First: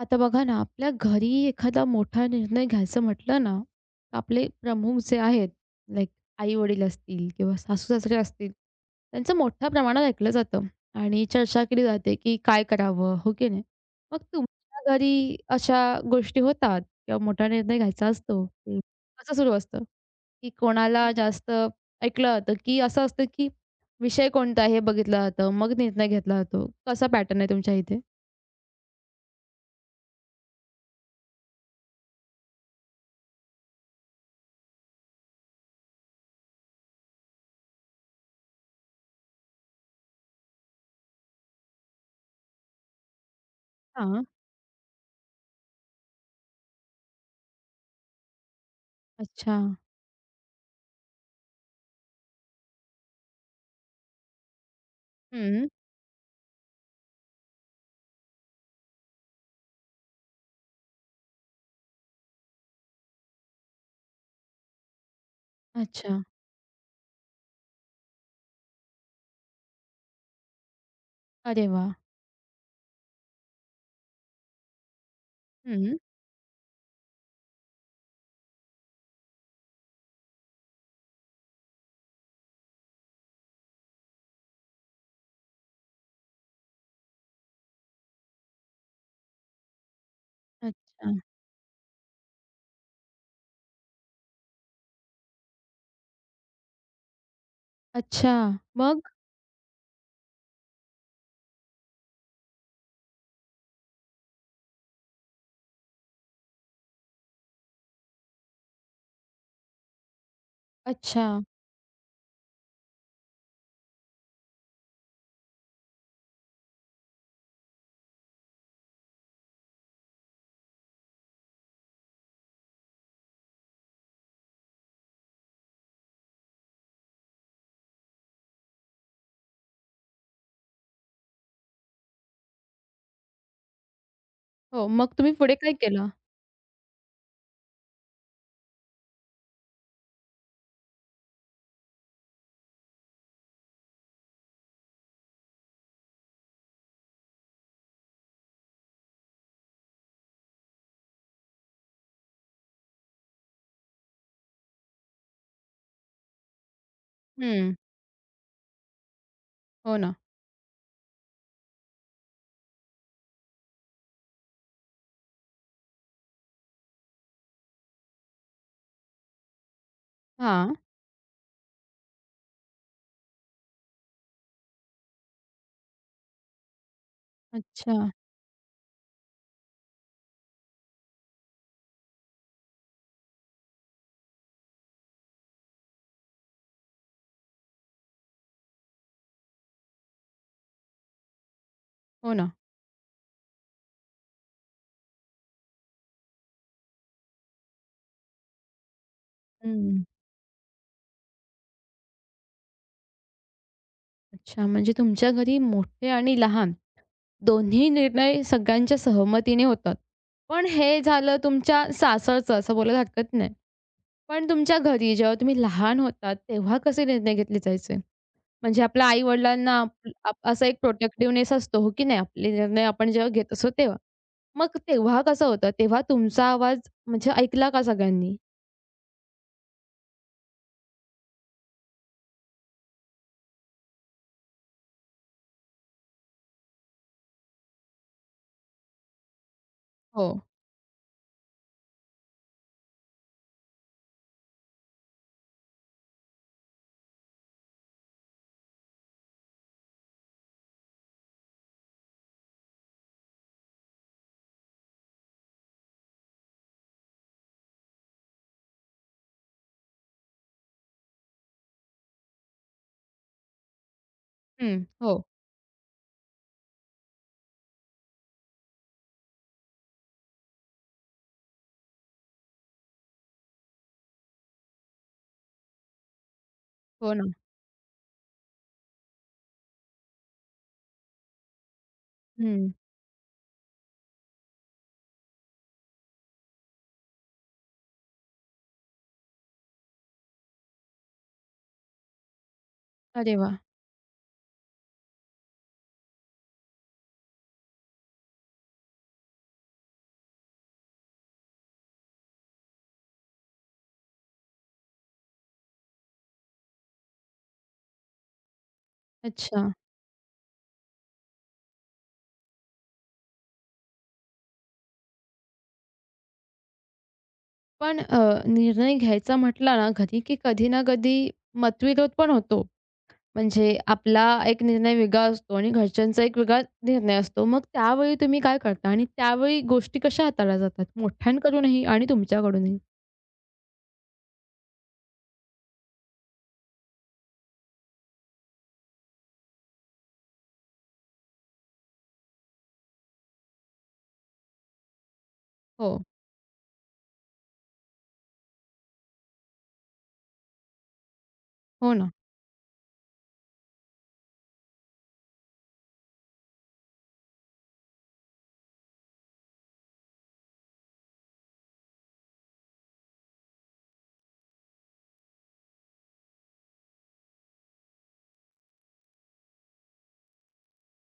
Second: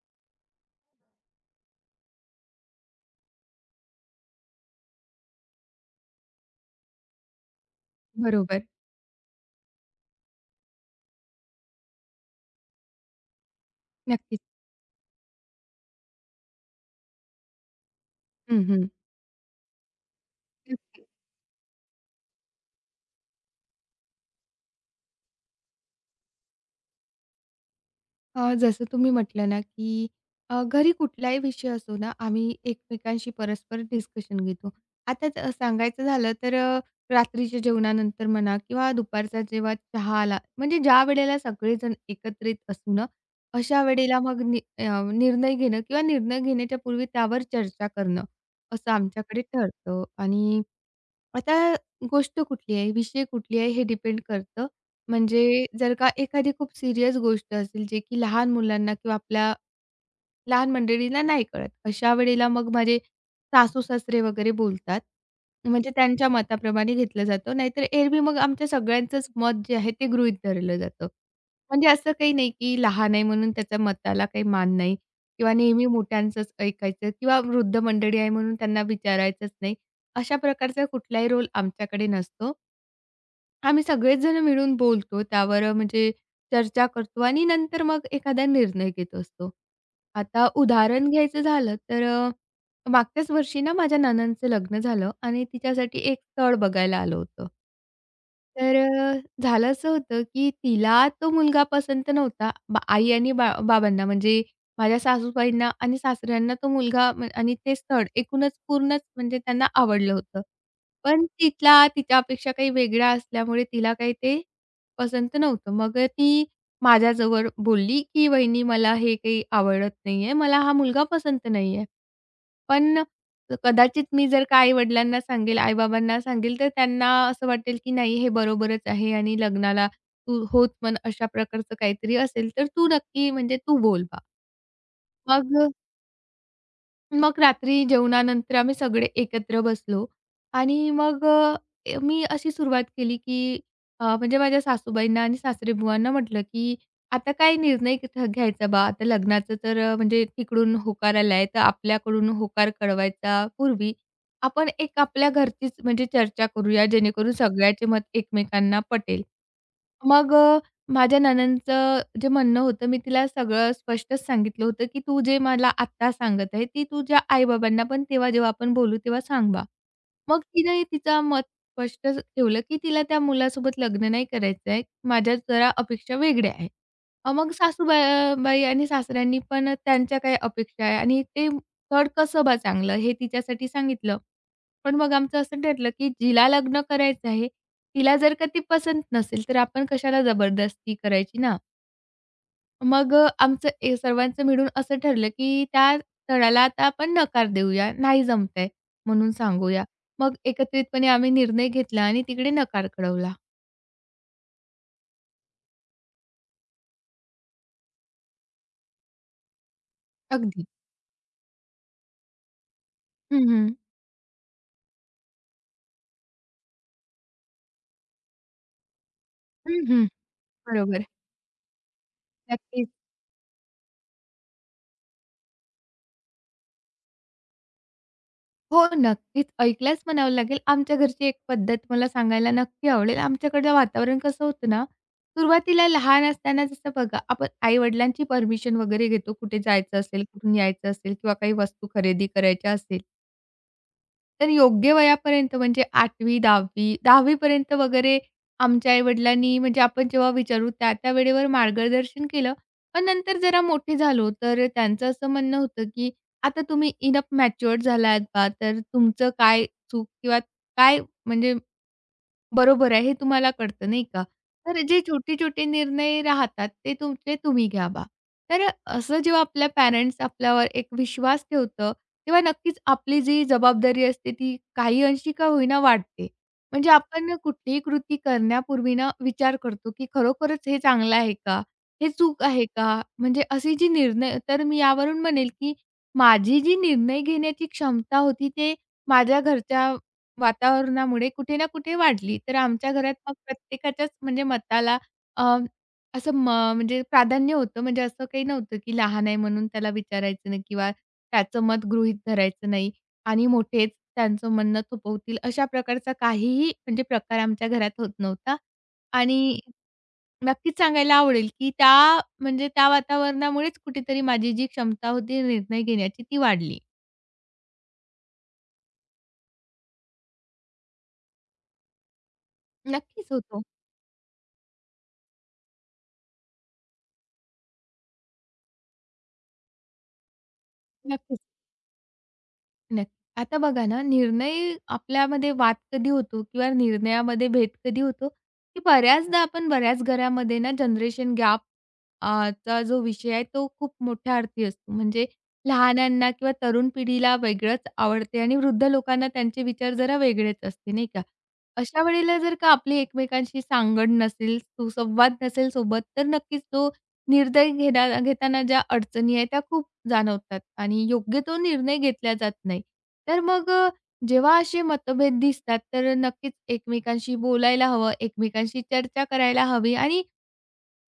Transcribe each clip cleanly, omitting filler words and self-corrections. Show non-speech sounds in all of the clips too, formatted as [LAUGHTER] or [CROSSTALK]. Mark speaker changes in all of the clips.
Speaker 1: आता बघा ना, आपल्या घरी एखादा मोठा निर्णय घ्यायचं म्हटलं ना, आपले प्रमुख जे आहेत लाइक आई-वडील असतील किंवा सासू-सासरे असतील,
Speaker 2: बरोबर.
Speaker 1: त्यांचं मोठ्या प्रमाणात ऐकलं जातं आणि चर्चा केली जाते, की काय करावं? हो की नाही? मग
Speaker 2: नक्कीच.
Speaker 1: तुमच्या घरी अशा गोष्टी होतात किंवा मोठा निर्णय घ्यायचा असतो,
Speaker 2: हं,
Speaker 1: की
Speaker 2: हं.
Speaker 1: कसं सुरू असतं? की
Speaker 2: नक्की.
Speaker 1: कोणाला जास्त ऐकलं जातं, की असं असतं, की विषय कोणता आहे हे बघितलं जातं, मग निर्णय घेतला जातो. कसा पॅटर्न आहे तुमच्या इथे?
Speaker 2: जसं तुम्ही म्हटलं ना, की घरी कुठलाही विषय असो ना, आम्ही एकमेकांशी परस्पर डिस्कशन घेतो. आता सांगायचं झालं तर रात्रीच्या जेवणानंतर म्हणा किंवा दुपारचा जेव्हा चहा आला, म्हणजे ज्या वेळेला सगळेजण एकत्रित असू ना, अशा वेळेला
Speaker 1: हां.
Speaker 2: मग निर्णय घेणं किंवा निर्णय घेण्याच्या पूर्वी त्यावर चर्चा करणं, असं आमच्याकडे
Speaker 1: अच्छा.
Speaker 2: ठरतं आणि आता गोष्ट कुठली आहे, विषय कुठली आहे हे डिपेंड करतं. म्हणजे
Speaker 1: हं.
Speaker 2: जर का एखादी खूप सीरियस गोष्ट असेल, जे की लहान मुलांना किंवा आपल्या लहान मंडळीला नाही कळत. अशा वेळेला मग माझे सासू-सासरे वगैरे बोलतात. म्हणजे
Speaker 1: अच्छा.
Speaker 2: त्यांच्या मताप्रमाणे घेतलं जातं. नाहीतर एरवी मग आमच्या सगळ्यांचंच मत जे आहे ते गृहीत धरलं जातं.
Speaker 1: अरे
Speaker 2: म्हणजे
Speaker 1: वाह!
Speaker 2: असं काही नाही की लहान आहे म्हणून त्याच्या मताला काही मान नाही किंवा नेहमी
Speaker 1: हं.
Speaker 2: मोठ्यांचंच ऐकायचं किंवा वृद्ध मंडळी आहे म्हणून त्यांना विचारायचंच नाही. अशा प्रकारचा कुठलाही रोल आमच्याकडे नसतो. आम्ही सगळेच जण मिळून बोलतो, त्यावर म्हणजे चर्चा करतो आणि नंतर मग एखादा निर्णय घेत असतो. आता उदाहरण
Speaker 1: अच्छा.
Speaker 2: घ्यायचं झालं तर मागच्याच वर्षी ना माझ्या नणंदचं लग्न झालं आणि तिच्यासाठी एक स्थळ बघायला आलं होतं.
Speaker 1: अच्छा.
Speaker 2: तर
Speaker 1: मग?
Speaker 2: झालं असं होतं, की तिला तो मुलगा पसंत नव्हता. आई आणि बाबांना म्हणजे माझ्या सासूबाईंना आणि सासऱ्यांना तो मुलगा आणि ते स्थळ एकूणच पूर्णच म्हणजे त्यांना आवडलं होतं. पण
Speaker 1: अच्छा.
Speaker 2: तिथला तिच्यापेक्षा काही वेगळा असल्यामुळे तिला काही ते पसंत नव्हतं. मग ती माझ्याजवळ बोलली, की "वहिनी मला हे काही आवडत नाहीये. मला हा मुलगा पसंत नाहीये." पण कदाचित मी जर का आई-वडिलांना सांगेल, आई-बाबांना सांगेल, तर त्यांना असं वाटेल, की नाही हे बरोबरच आहे आणि लग्नाला तू होत पण अशा प्रकारचं काहीतरी असेल, तर तू नक्की म्हणजे तू बोल बा.
Speaker 1: हो, मग तुम्ही पुढे काय
Speaker 2: मग
Speaker 1: केलं?
Speaker 2: मग रात्री जेवणानंतर आम्ही सगळे एकत्र बसलो आणि मग मी अशी सुरुवात केली, की म्हणजे माझ्या सासूबाईंना आणि सासरेबुवांना म्हटलं, की "आता काय निर्णय घ्यायचा बा? आता लग्नाचं तर म्हणजे तिकडून होकार आलाय, तर आपल्याकडून होकार कळवायचा पूर्वी आपण एक आपल्या घरचीच म्हणजे चर्चा करूया, जेणेकरून
Speaker 1: हं.
Speaker 2: सगळ्याचे मत एकमेकांना पटेल."
Speaker 1: हो ना.
Speaker 2: मग माझ्या नणंदचं जे म्हणणं होतं, मी तिला सगळं स्पष्टच सांगितलं होतं, की "तू जे मला आत्ता सांगत आहे, ते तुझ्या आई-बाबांना पण तेव्हा जेव्हा आपण बोलू तेव्हा सांग बा." मग
Speaker 1: हां.
Speaker 2: तिने तिचा मत स्पष्ट ठेवलं, की तिला त्या मुलासोबत लग्न नाही करायचं आहे. माझ्या जरा अपेक्षा वेगळ्या आहेत. मग
Speaker 1: अच्छा.
Speaker 2: बाई आणि सासऱ्यांनी पण त्यांच्या काही अपेक्षा आहे आणि ते स्थळ कसं बा चांगलं हे तिच्यासाठी सांगितलं. पण मग आमचं असं ठरलं, की जिला लग्न करायचं आहे, तिला जर का ती पसंत नसेल, तर आपण कशाला जबरदस्ती करायची ना.
Speaker 1: हो ना.
Speaker 2: मग आमचं सर्वांचं मिळून असं ठरलं, की त्या स्थळाला आता आपण नकार देऊया, नाही जमतंय म्हणून सांगूया.
Speaker 1: हं.
Speaker 2: मग एकत्रितपणे आम्ही निर्णय घेतला आणि तिकडे नकार कळवला.
Speaker 1: अच्छा. म्हणजे तुमच्या घरी मोठे आणि लहान दोन्ही निर्णय सगळ्यांच्या सहमतीने होतात.
Speaker 2: अगदी.
Speaker 1: पण हे झालं तुमच्या सासरचं असं बोलायला हरकत
Speaker 2: हं,
Speaker 1: नाही.
Speaker 2: हं.
Speaker 1: पण तुमच्या घरी जेव्हा तुम्ही लहान होतात, तेव्हा कसे निर्णय घेतले जायचे? म्हणजे आपल्या आई-वडिलांना
Speaker 2: हं, हं.
Speaker 1: असा एक
Speaker 2: बरोबर.
Speaker 1: प्रोटेक्टिव्हनेस असतो, हो की नाही? आपले निर्णय
Speaker 2: नक्कीच.
Speaker 1: आपण जेव्हा घेत असतो तेव्हा. मग तेव्हा कसं होतं? तेव्हा तुमचा आवाज म्हणजे ऐकला का सगळ्यांनी?
Speaker 2: हो, नक्कीच ऐकल्याच म्हणावं लागेल. आमच्या घरची एक पद्धत मला सांगायला नक्की आवडेल. आमच्याकडचं वातावरण कसं होतं ना, सुरुवातीला लहान असताना जसं बघा, आपण आई-वडिलांची परमिशन वगैरे घेतो, कुठे जायचं असेल,
Speaker 1: हो.
Speaker 2: कुठून यायचं असेल किंवा काही वस्तू खरेदी करायच्या असेल. तर योग्य वयापर्यंत म्हणजे 8वी-10वी पर्यंत वगैरे आमच्या आई-वडिलांनी म्हणजे आपण जेव्हा विचारू त्या-त्या वेळेवर मार्गदर्शन केलं. पण नंतर जरा मोठे झालो, तर त्यांचं असं म्हणणं होतं, की "आता तुम्ही इनफ मॅच्युअर्ड झालात बा, तर तुमचं काय चूक किंवा काय म्हणजे बरोबर आहे, हे तुम्हाला कळतं नाही का? तर
Speaker 1: हं.
Speaker 2: जे
Speaker 1: हो.
Speaker 2: छोटे-छोटे निर्णय राहतात ते तुमचे तुम्ही घ्यावा. तर असं जेव्हा आपल्या पॅरेंट्स आपल्यावर एक विश्वास ठेवतं, तेव्हा नक्कीच आपली जी जबाबदारी असते ती काही अंशी का होईना वाढते. म्हणजे
Speaker 1: हो ना.
Speaker 2: आपण कुठलीही कृती करण्यापूर्वी ना विचार करतो, की खरोखरच हे चांगलं आहे का? हे चूक आहे
Speaker 1: हं.
Speaker 2: का? म्हणजे असे जे निर्णय तर मी यावरून म्हणेल, की माझी जी निर्णय घेण्याची क्षमता होती ते माझ्या घरच्या वातावरणामुळे कुठे ना कुठे वाढली. तर आमच्या घरात मग
Speaker 1: अरे वाह!
Speaker 2: प्रत्येकाच्याच म्हणजे मताला अ, असं म्हणजे प्राधान्य होतं. म्हणजे असं काही नव्हतं, की लहान आहे म्हणून त्याला विचारायचं नाही किंवा त्याचं मत गृहीत धरायचं नाही आणि मोठेच त्यांचं म्हणणं थोपवतील अशा प्रकारचा काहीही म्हणजे प्रकार आमच्या घरात होत नव्हता. आणि
Speaker 1: अच्छा.
Speaker 2: नक्कीच सांगायला आवडेल, की त्या म्हणजे त्या वातावरणामुळेच कुठेतरी माझी जी क्षमता होती निर्णय घेण्याची ती वाढली.
Speaker 1: पण निर्णय घ्यायचा म्हटला ना घरी की कधी ना कधी मतविरोध पण होतो.
Speaker 2: नक्कीच होतो.
Speaker 1: म्हणजे आपला एक निर्णय वेगळा असतो आणि घरच्यांचा एक वेगळा निर्णय असतो. मग त्यावेळी तुम्ही काय करता? आणि त्यावेळी गोष्टी कशा हाताळल्या जातात?
Speaker 2: नक्कीच.
Speaker 1: मोठ्यांकडूनही आणि तुमच्याकडूनही?
Speaker 2: नक्की. आता बघा ना, निर्णय आपल्यामध्ये वाद कधी होतो किंवा निर्णयामध्ये भेद कधी होतो, की बऱ्याचदा आपण बऱ्याच घरामध्ये ना जनरेशन गॅप चा जो विषय आहे तो खूप मोठ्या अर्थी असतो. म्हणजे
Speaker 1: हो.
Speaker 2: लहानांना किंवा तरुण पिढीला वेगळंच आवडते आणि वृद्ध लोकांना त्यांचे विचार जरा वेगळेच असते, नाही का?
Speaker 1: हो
Speaker 2: अशा
Speaker 1: ना.
Speaker 2: वेळेला जर का आपली एकमेकांशी सांगड नसेल, सुसंवाद नसेल सोबत, तर नक्कीच तो निर्णय घेताना ज्या अडचणी आहेत त्या खूप जाणवतात आणि योग्य तो निर्णय घेतला जात नाही. तर मग जेव्हा असे मतभेद दिसतात तर नक्कीच एकमेकांशी बोलायला हवं, एकमेकांशी चर्चा करायला हवी आणि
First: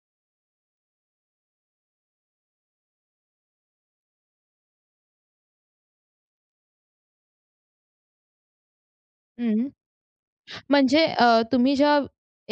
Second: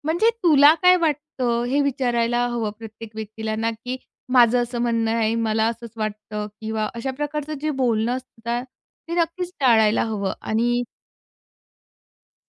Speaker 2: म्हणजे तुला काय वाटतं हे विचारायला हवं प्रत्येक व्यक्तीला ना, की माझं असं म्हणणं आहे, मला असंच वाटतं किंवा अशा प्रकारचं जे बोलणं असतं ते नक्कीच
Speaker 1: हं.
Speaker 2: टाळायला हवं आणि
Speaker 1: म्हणजे तुम्ही ज्या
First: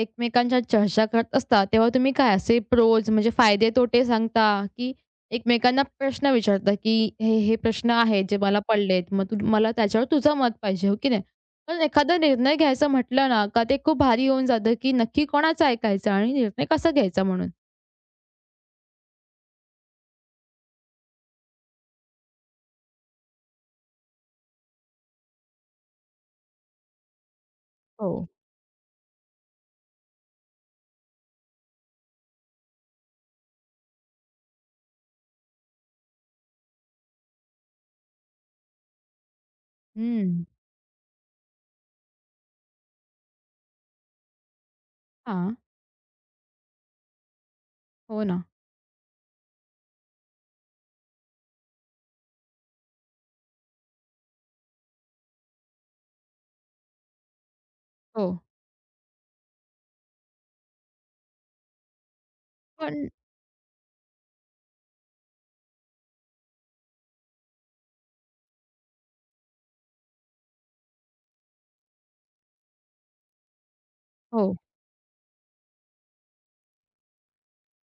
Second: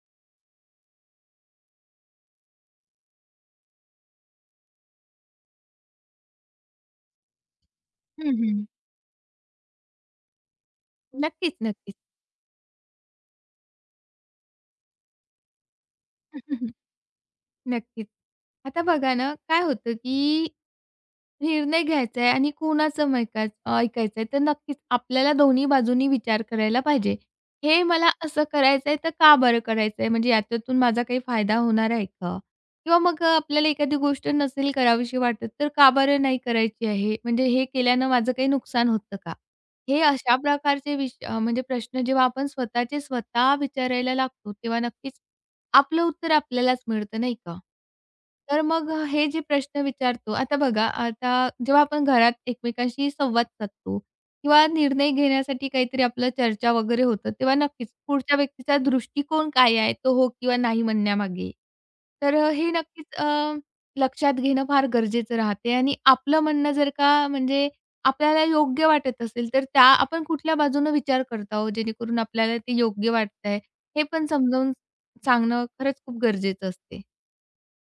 Speaker 1: एकमेकांच्या चर्चा करत असता, तेव्हा तुम्ही काय असे प्रोज म्हणजे फायदे-तोटे सांगता, की एकमेकांना प्रश्न विचारता, की हे प्रश्न आहेत
Speaker 2: हं,
Speaker 1: जे मला
Speaker 2: हं.
Speaker 1: पडलेत, मग तू मला त्याच्यावर तुझं मत पाहिजे, हो की नाही?
Speaker 2: नक्कीच,
Speaker 1: पण
Speaker 2: नक्कीच.
Speaker 1: एखादा निर्णय घ्यायचा म्हटलं ना, का ते खूप भारी होऊन जातं, की नक्की कोणाचं ऐकायचं आणि निर्णय
Speaker 2: [LAUGHS]
Speaker 1: कसा घ्यायचा म्हणून.
Speaker 2: नक्कीच. आता बघा ना, काय होतं की निर्णय घ्यायचा आहे आणि कोणाचं मैकाच ऐकायचं आहे, तर नक्कीच आपल्याला दोन्ही बाजूंनी विचार करायला पाहिजे. हे मला
Speaker 1: हो.
Speaker 2: असं करायचं तर का बरं करायचं म्हणजे याच्यातून माझा काही फायदा होणार आहे का? किंवा मग आपल्याला एखादी गोष्ट नसेल करावीशी वाटत, तर का बरं नाही करायची आहे? म्हणजे हे केल्यानं माझं काही नुकसान होतं का? हे अशा
Speaker 1: हं.
Speaker 2: प्रकारचे म्हणजे प्रश्न जेव्हा आपण स्वतःचे स्वतः विचारायला लागतो, तेव्हा नक्कीच
Speaker 1: हां.
Speaker 2: आपलं उत्तर आपल्यालाच मिळतं, नाही का?
Speaker 1: हो ना.
Speaker 2: तर मग हे जे प्रश्न विचारतो आता बघा, आता जेव्हा आपण घरात एकमेकांशी संवाद साधतो किंवा निर्णय घेण्यासाठी काहीतरी आपलं चर्चा वगैरे होतं, तेव्हा नक्कीच
Speaker 1: हो.
Speaker 2: पुढच्या व्यक्तीचा दृष्टिकोन काय आहे, तो हो किंवा नाही म्हणण्यामागे. तर हे
Speaker 1: पण
Speaker 2: नक्कीच लक्षात घेणं फार गरजेचं राहते आणि आपलं म्हणणं जर का म्हणजे आपल्याला योग्य वाटत असेल, तर त्या आपण कुठल्या बाजूनं विचार करत आहोत, जेणेकरून आपल्याला ते योग्य वाटतंय, हे पण
Speaker 1: हो.
Speaker 2: समजावून सांगणं खरंच खूप गरजेचं असते.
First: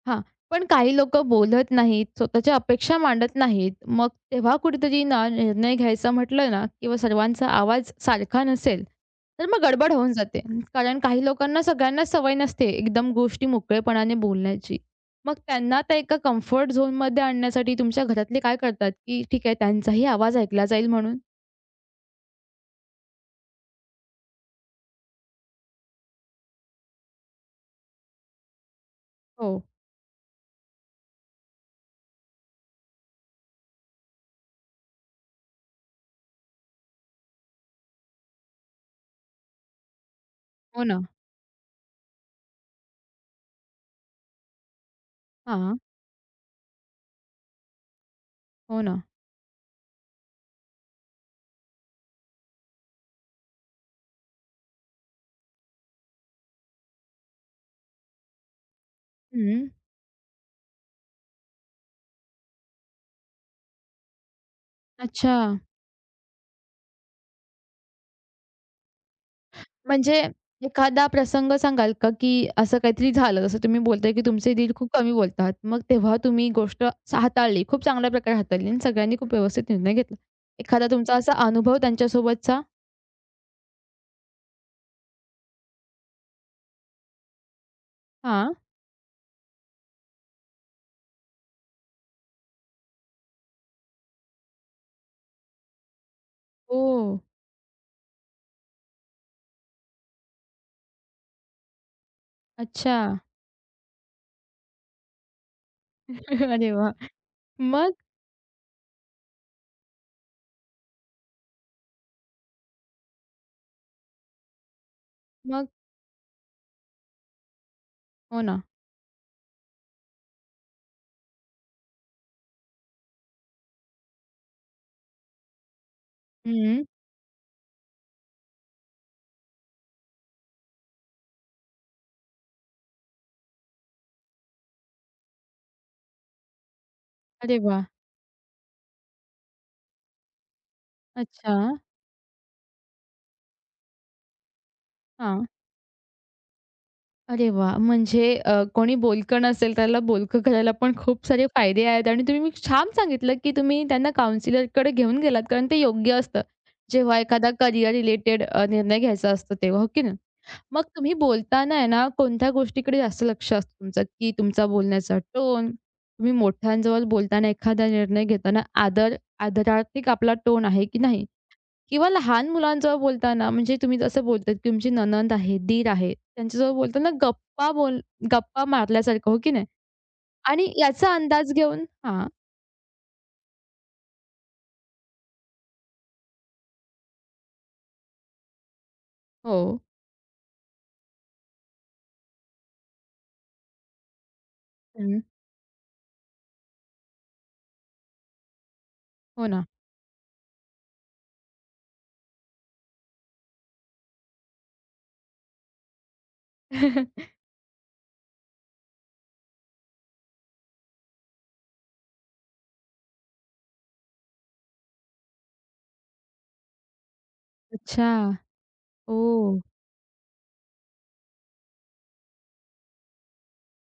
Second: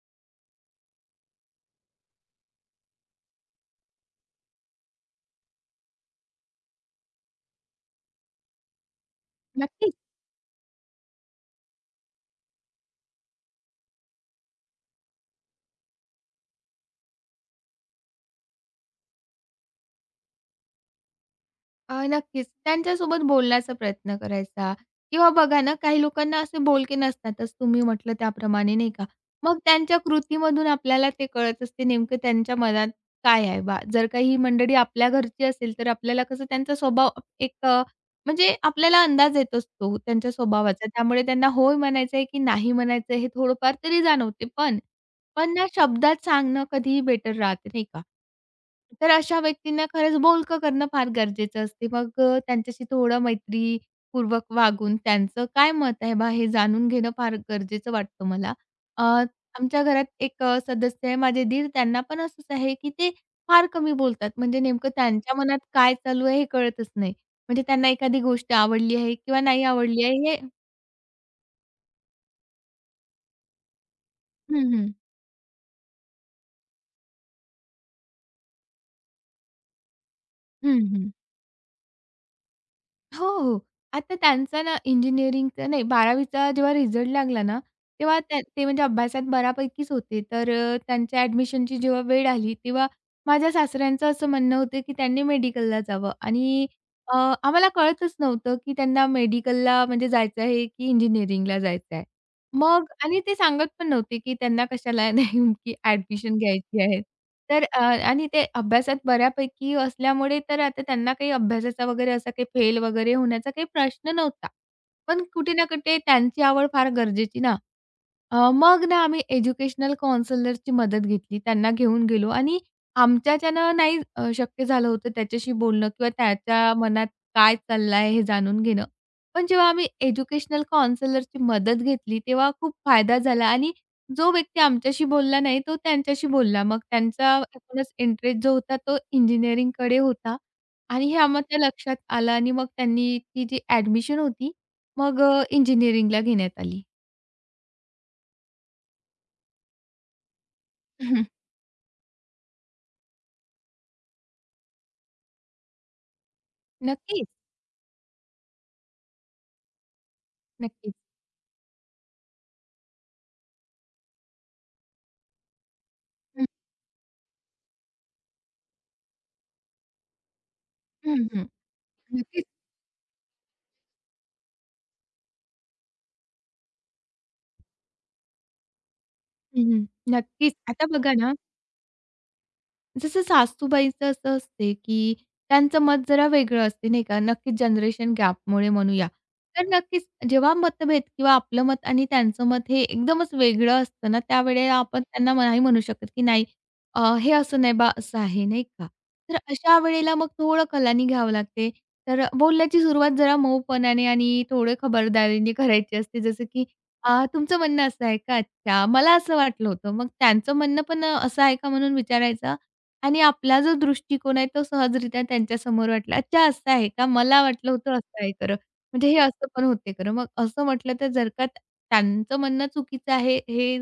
Speaker 1: हां. पण काही लोकं बोलत नाहीत, स्वतःच्या अपेक्षा मांडत नाहीत. मग तेव्हा कुठेतरी ना निर्णय घ्यायचा म्हटलं ना किंवा सर्वांचा आवाज सारखा नसेल, तर मग गडबड
Speaker 2: नक्कीच.
Speaker 1: होऊन जाते. कारण काही लोकांना सगळ्यांना सवय नसते एकदम गोष्टी मोकळेपणाने बोलण्याची. मग त्यांना त्या एका कम्फर्ट झोनमध्ये आणण्यासाठी तुमच्या घरातले काय करतात, की ठीक आहे त्यांचाही आवाज ऐकला जाईल म्हणून?
Speaker 2: नक्कीच. त्यांच्यासोबत बोलण्याचा प्रयत्न करायचा किंवा बघा ना, काही लोकांना असे बोलके नसतातच तुम्ही म्हटलं त्याप्रमाणे नाही का? मग
Speaker 1: हो.
Speaker 2: त्यांच्या कृतीमधून आपल्याला ते कळत असते नेमकं त्यांच्या मनात काय आहे बा. जर का ही मंडळी आपल्या घरची असेल तर आपल्याला कसं त्यांचा स्वभाव एक म्हणजे आपल्याला अंदाज येत असतो त्यांच्या
Speaker 1: हो
Speaker 2: स्वभावाचा.
Speaker 1: ना.
Speaker 2: त्यामुळे त्यांना होय म्हणायचं आहे की नाही म्हणायचं आहे हे थोडंफार तरी जाणवते. पण पण ना
Speaker 1: हां.
Speaker 2: शब्दात सांगणं कधीही बेटर राहते, नाही का?
Speaker 1: हो ना.
Speaker 2: तर अशा व्यक्तींना खरंच बोलकं करणं फार गरजेचं असते. मग त्यांच्याशी थोडं मैत्रीपूर्वक वागून त्यांचं काय मत आहे बा हे जाणून घेणं फार गरजेचं वाटतं मला. अ,
Speaker 1: हं.
Speaker 2: आमच्या घरात एक सदस्य आहे माझे दीर, त्यांना पण असंच आहे, की ते फार कमी बोलतात. म्हणजे नेमकं
Speaker 1: अच्छा.
Speaker 2: त्यांच्या मनात काय चालू आहे हे कळतच नाही. म्हणजे त्यांना एखादी गोष्ट आवडली आहे किंवा नाही आवडली आहे
Speaker 1: म्हणजे
Speaker 2: हे
Speaker 1: एखादा प्रसंग सांगाल का, की असं काहीतरी झालं, जसं तुम्ही बोलताय, की तुमचे दीर
Speaker 2: हं, हं.
Speaker 1: खूप कमी बोलतात. मग तेव्हा तुम्ही गोष्ट हाताळली, खूप चांगल्या प्रकारे हाताळली आणि सगळ्यांनी खूप व्यवस्थित निर्णय घेतला.
Speaker 2: हं,
Speaker 1: एखादा
Speaker 2: हं.
Speaker 1: तुमचा असा अनुभव त्यांच्यासोबतचा?
Speaker 2: हो, हो. आता त्यांचा ना इंजिनिअरिंगचा नाही 12वीचा जेव्हा रिझल्ट लागला ना, तेव्हा
Speaker 1: हां.
Speaker 2: ते म्हणजे अभ्यासात बऱ्यापैकीच होते. तर त्यांच्या ॲडमिशनची जेव्हा वेळ आली, तेव्हा माझ्या सासऱ्यांचं असं म्हणणं होतं, की त्यांनी मेडिकलला जावं आणि
Speaker 1: ओह!
Speaker 2: अ, आम्हाला कळतच नव्हतं, की त्यांना मेडिकलला म्हणजे जायचं आहे, की इंजिनिअरिंगला जायचं आहे. मग
Speaker 1: अच्छा.
Speaker 2: आणि ते सांगत पण नव्हते, की त्यांना कशाला [LAUGHS] नेमकी ॲडमिशन
Speaker 1: [LAUGHS] अरे
Speaker 2: घ्यायची
Speaker 1: वाह!
Speaker 2: आहे. तर
Speaker 1: मग?
Speaker 2: आणि ते अभ्यासात बऱ्यापैकी असल्यामुळे तर आता त्यांना काही अभ्यासाचा वगैरे असा काही फेल वगैरे होण्याचा काही प्रश्न नव्हता. पण कुठे ना
Speaker 1: मग?
Speaker 2: कुठे त्यांची आवड फार गरजेची ना.
Speaker 1: हो ना.
Speaker 2: मग ना आम्ही एज्युकेशनल काउन्सिलरची मदत घेतली. त्यांना घेऊन गेलो आणि आमच्याच्यानं नाही शक्य झालं होतं त्याच्याशी बोलणं किंवा त्याच्या
Speaker 1: हं.
Speaker 2: मनात काय चाललं आहे हे जाणून घेणं. पण जेव्हा आम्ही एज्युकेशनल काउन्सिलरची मदत घेतली, तेव्हा खूप फायदा झाला आणि जो व्यक्ती आमच्याशी बोलला नाही, तो त्यांच्याशी बोलला. मग त्यांचा
Speaker 1: अरे वाह!
Speaker 2: एकूणच इंटरेस्ट जो होता, तो इंजिनिअरिंगकडे होता आणि हे
Speaker 1: अच्छा.
Speaker 2: आम्हाला लक्षात आलं आणि मग त्यांनी ती जी ॲडमिशन होती, मग
Speaker 1: हां.
Speaker 2: इंजिनिअरिंगला घेण्यात आली.
Speaker 1: अरे वाह! म्हणजे कोणी बोलकं नसेल त्याला बोलकं करायला पण खूप सारे
Speaker 2: [LAUGHS]
Speaker 1: फायदे आहेत आणि तुम्ही छान सांगितलं, की तुम्ही त्यांना काउंसलरकडे घेऊन गेलात कारण ते योग्य असतं. जेव्हा
Speaker 2: नक्कीच.
Speaker 1: एखादा करियर रिलेटेड निर्णय घ्यायचा असतो तेव्हा, हो की नाही? मग
Speaker 2: नक्कीच.
Speaker 1: तुम्ही बोलताना आहे ना, कोणत्या गोष्टीकडे जास्त लक्ष असतं तुमचं, की तुमचा बोलण्याचा टोन, तुम्ही
Speaker 2: हं,
Speaker 1: मोठ्यांजवळ बोलताना एखादा निर्णय घेताना आदर आदरार्थी आपला टोन आहे की
Speaker 2: हं,
Speaker 1: नाही?
Speaker 2: हं.
Speaker 1: किंवा
Speaker 2: नक्कीच.
Speaker 1: लहान मुलांजवळ बोलताना म्हणजे तुम्ही जसं बोलतात, की तुमची नणंद आहे, दीर आहे, त्यांच्याजवळ बोलताना गप्पा मारल्यासारखं, हो की
Speaker 2: हं,
Speaker 1: नाही?
Speaker 2: हं. नक्कीच.
Speaker 1: आणि
Speaker 2: आता
Speaker 1: याचा
Speaker 2: बघा ना,
Speaker 1: अंदाज घेऊन हां.
Speaker 2: जसं सासूबाईचं असं असते, की त्यांचं मत जरा वेगळं असते, नाही का? नक्कीच जनरेशन गॅपमुळे म्हणूया.
Speaker 1: हो.
Speaker 2: तर नक्कीच जेव्हा मतभेद किंवा आपलं मत आणि त्यांचं मत हे एकदमच वेगळं असतं ना, त्यावेळेला आपण
Speaker 1: हं.
Speaker 2: त्यांना नाही म्हणू शकत, की नाही हे असं नाही बा, असं आहे, नाही का? तर
Speaker 1: हो ना.
Speaker 2: अशा वेळेला मग थोडं कलानी घ्यावं लागते. तर बोलण्याची सुरुवात जरा मऊपणाने आणि थोडं खबरदारीने करायची असते. जसं की
Speaker 1: [LAUGHS]
Speaker 2: "तुमचं म्हणणं असं आहे का? अच्छा, मला असं वाटलं होतं." मग त्यांचं म्हणणं पण असं आहे का म्हणून विचारायचं आणि आपला जो दृष्टिकोन आहे तो सहजरित्या त्यांच्यासमोर वाटला, "अच्छा असं आहे का? मला वाटलं होतं
Speaker 1: अच्छा.
Speaker 2: असं आहे खरं." म्हणजे हे असं
Speaker 1: ओह!
Speaker 2: पण होते खरं. मग असं म्हटलं तर जर का त्यांचं म्हणणं चुकीचं आहे, हे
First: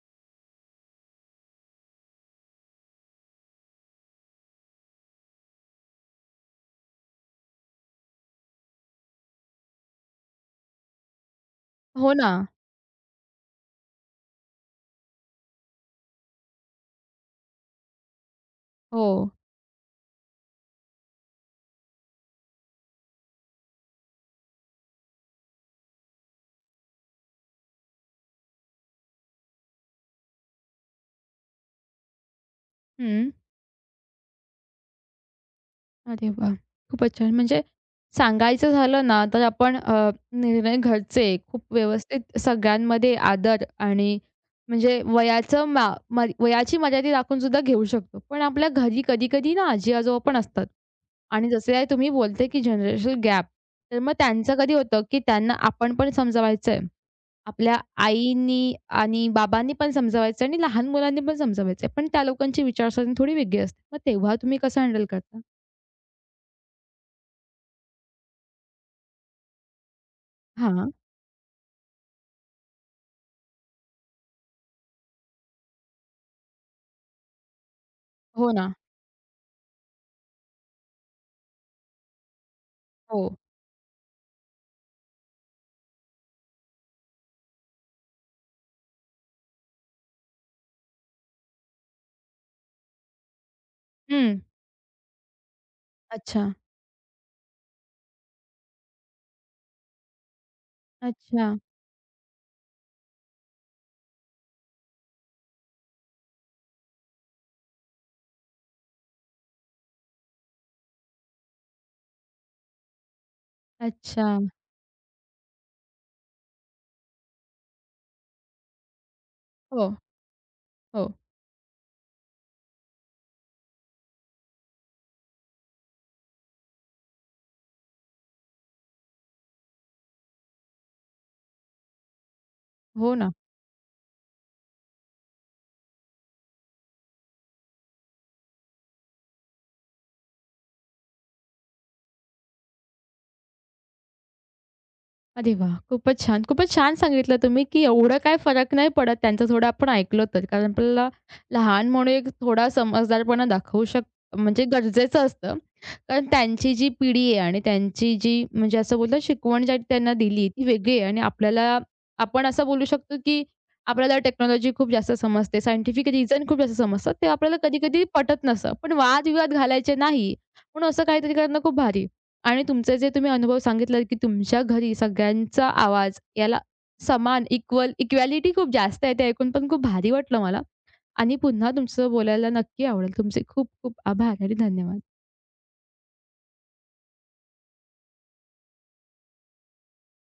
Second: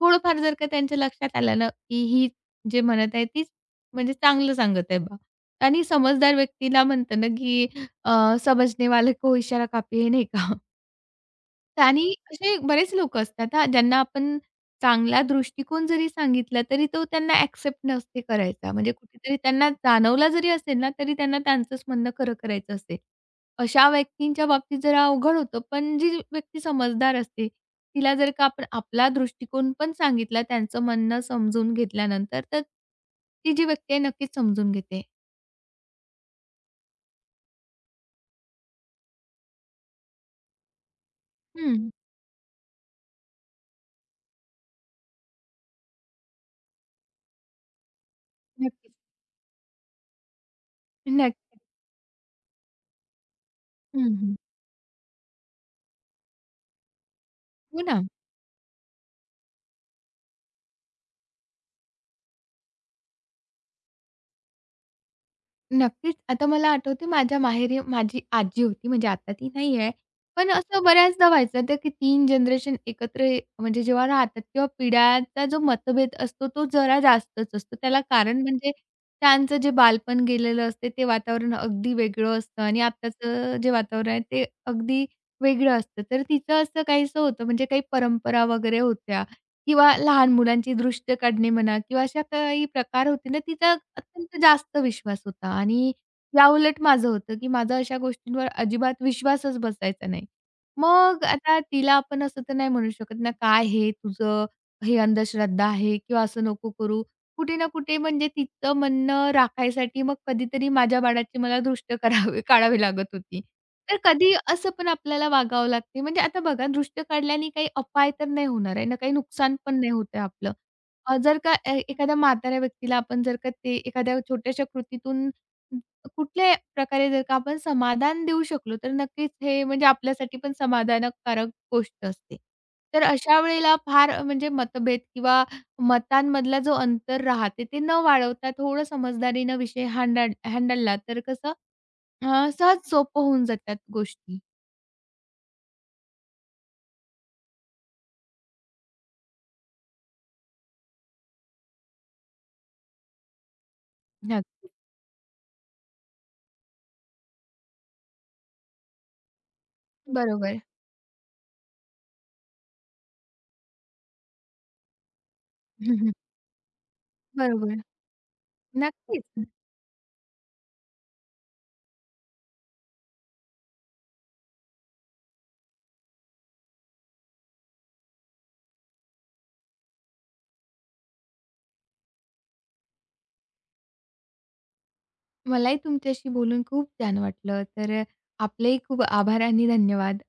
Speaker 2: थोडंफार जर का त्यांच्या लक्षात आलं ना, की ही जे म्हणत आहे तीच म्हणजे चांगलं सांगत आहे बा. आणि समजदार व्यक्तीला म्हणतं ना, की "समझने वाले को इशारा काफी है." नाही का?
Speaker 1: हो
Speaker 2: आणि
Speaker 1: ना.
Speaker 2: असे बरेच लोकं असतात हां, ज्यांना आपण चांगला दृष्टिकोन जरी सांगितला, तरी तो त्यांना एक्सेप्ट नसते करायचा. म्हणजे
Speaker 1: हो.
Speaker 2: कुठेतरी त्यांना जाणवला जरी असेल ना, तरी त्यांना त्यांचंच म्हणणं खरं करायचं असते. अशा व्यक्तींच्या बाबतीत जरा अवघड होतं, पण जी व्यक्ती समजदार असते, तिला जर का आपण आपला दृष्टिकोन पण सांगितला त्यांचं म्हणणं समजून घेतल्यानंतर, तर
Speaker 1: हं.
Speaker 2: ती जी व्यक्ती आहे नक्कीच समजून घेते.
Speaker 1: अरे वाह! खूपच छान. म्हणजे सांगायचं झालं ना, तर आपण निर्णय घरचे खूप
Speaker 2: हं.
Speaker 1: व्यवस्थित सगळ्यांमध्ये आदर आणि म्हणजे वयाचं मा म वयाची मर्यादा राखून सुद्धा घेऊ शकतो. पण आपल्या
Speaker 2: नक्कीच.
Speaker 1: घरी कधी-कधी ना आजी-आजोबा पण असतात आणि
Speaker 2: नक्कीच.
Speaker 1: जसे आहे तुम्ही बोलते, की जनरेशनल गॅप. तर मग
Speaker 2: हं, हं.
Speaker 1: त्यांचं कधी होतं, की त्यांना आपण पण समजावायचं आहे. आपल्या
Speaker 2: हो ना.
Speaker 1: आईनी आणि बाबांनी पण समजावायचं आणि लहान मुलांनी पण समजावायचं पण त्या लोकांची विचारसरणी थोडी वेगळी असते. मग तेव्हा तुम्ही कसं हँडल करता?
Speaker 2: नक्कीच. आता मला आठवते माझ्या माहेरी माझी आजी होती, म्हणजे आता ती नाही आहे. पण असं बऱ्याचदा व्हायचं ते की 3 जनरेशन एकत्र म्हणजे जेव्हा राहतात किंवा पिढ्यांचा जो मतभेद असतो तो जरा जास्तच असतो. त्याला कारण
Speaker 1: हो
Speaker 2: म्हणजे
Speaker 1: ना.
Speaker 2: त्यांचं जे बालपण गेलेलं असते ते वातावरण अगदी वेगळं असतं आणि
Speaker 1: हो.
Speaker 2: आत्ताचं जे वातावरण आहे ते अगदी वेगळं असतं. तर तिचं असं काहीसं होतं म्हणजे काही परंपरा वगैरे होत्या. किंवा लहान मुलांची दृश्य काढणे म्हणा किंवा अशा काही प्रकार होते ना, तिचा
Speaker 1: हं.
Speaker 2: अत्यंत जास्त विश्वास होता आणि
Speaker 1: अच्छा,
Speaker 2: याउलट माझं होतं, की माझा अशा गोष्टींवर अजिबात विश्वासच बसायचा नाही. मग
Speaker 1: अच्छा,
Speaker 2: आता तिला आपण असं तर नाही म्हणू शकत ना, "काय हे तुझं, हे अंधश्रद्धा आहे किंवा असं नको करू." कुठे ना कुठे म्हणजे तिचं म्हणणं राखायसाठी मग कधीतरी माझ्या बाळाची मला दृष्ट काढावी लागत होती. तर
Speaker 1: अच्छा.
Speaker 2: कधी असं पण आपल्याला वागावं लागते. म्हणजे आता बघा दृश्य काढल्याने काही अपाय तर नाही होणार आहे ना, काही नुकसान पण
Speaker 1: हो,
Speaker 2: नाही होत आहे आपलं.
Speaker 1: हो.
Speaker 2: जर का एखाद्या म्हाताऱ्या व्यक्तीला आपण जर का ते एखाद्या छोट्याशा कृतीतून कुठल्याही प्रकारे जर का आपण समाधान देऊ शकलो, तर नक्कीच हे म्हणजे आपल्यासाठी पण समाधानकारक गोष्ट असते. तर
Speaker 1: हो ना.
Speaker 2: अशा वेळेला फार म्हणजे मतभेद किंवा मतांमधला जो अंतर राहते, ते न वाढवता थोडं समजदारीनं विषय हँडलला तर कसं सहज सोपं होऊन जातात गोष्टी.
Speaker 1: अरे वाह! खूपच छान. खूपच छान सांगितलं तुम्ही, की एवढं काही फरक नाही पडत त्यांचं थोडं आपण ऐकलं तर. कारण आपल्याला लहान म्हणून एक थोडा समजदारपणा दाखवू म्हणजे
Speaker 2: नक्कीच.
Speaker 1: गरजेचं असतं. कारण त्यांची जी पिढी आहे आणि त्यांची जी म्हणजे असं बोलतात शिकवण ज्या त्यांना दिली
Speaker 2: बरोबर.
Speaker 1: ती वेगळी आहे आणि आपल्याला आपण असं बोलू शकतो, की आपल्याला टेक्नॉलॉजी खूप जास्त समजते,
Speaker 2: हं,
Speaker 1: सायंटिफिक
Speaker 2: हं.
Speaker 1: रिझन खूप जास्त समजतात. ते आपल्याला
Speaker 2: बरोबर.
Speaker 1: कधी-कधी पटत नसतं. पण
Speaker 2: नक्कीच.
Speaker 1: वादविवाद घालायचे नाही म्हणून असं काहीतरी करणं खूप भारी. आणि तुमचे जे तुम्ही अनुभव सांगितलात, की तुमच्या घरी सगळ्यांचा आवाज याला समान, इक्वल इक्वॅलिटी खूप जास्त आहे. ते ऐकून पण खूप भारी वाटलं मला आणि पुन्हा तुमचं बोलायला नक्की आवडेल. तुमचे खूप खूप आभार आणि धन्यवाद.
Speaker 2: मलाही तुमच्याशी बोलून खूप छान वाटलं. तर आपलेही खूप आभार आणि धन्यवाद.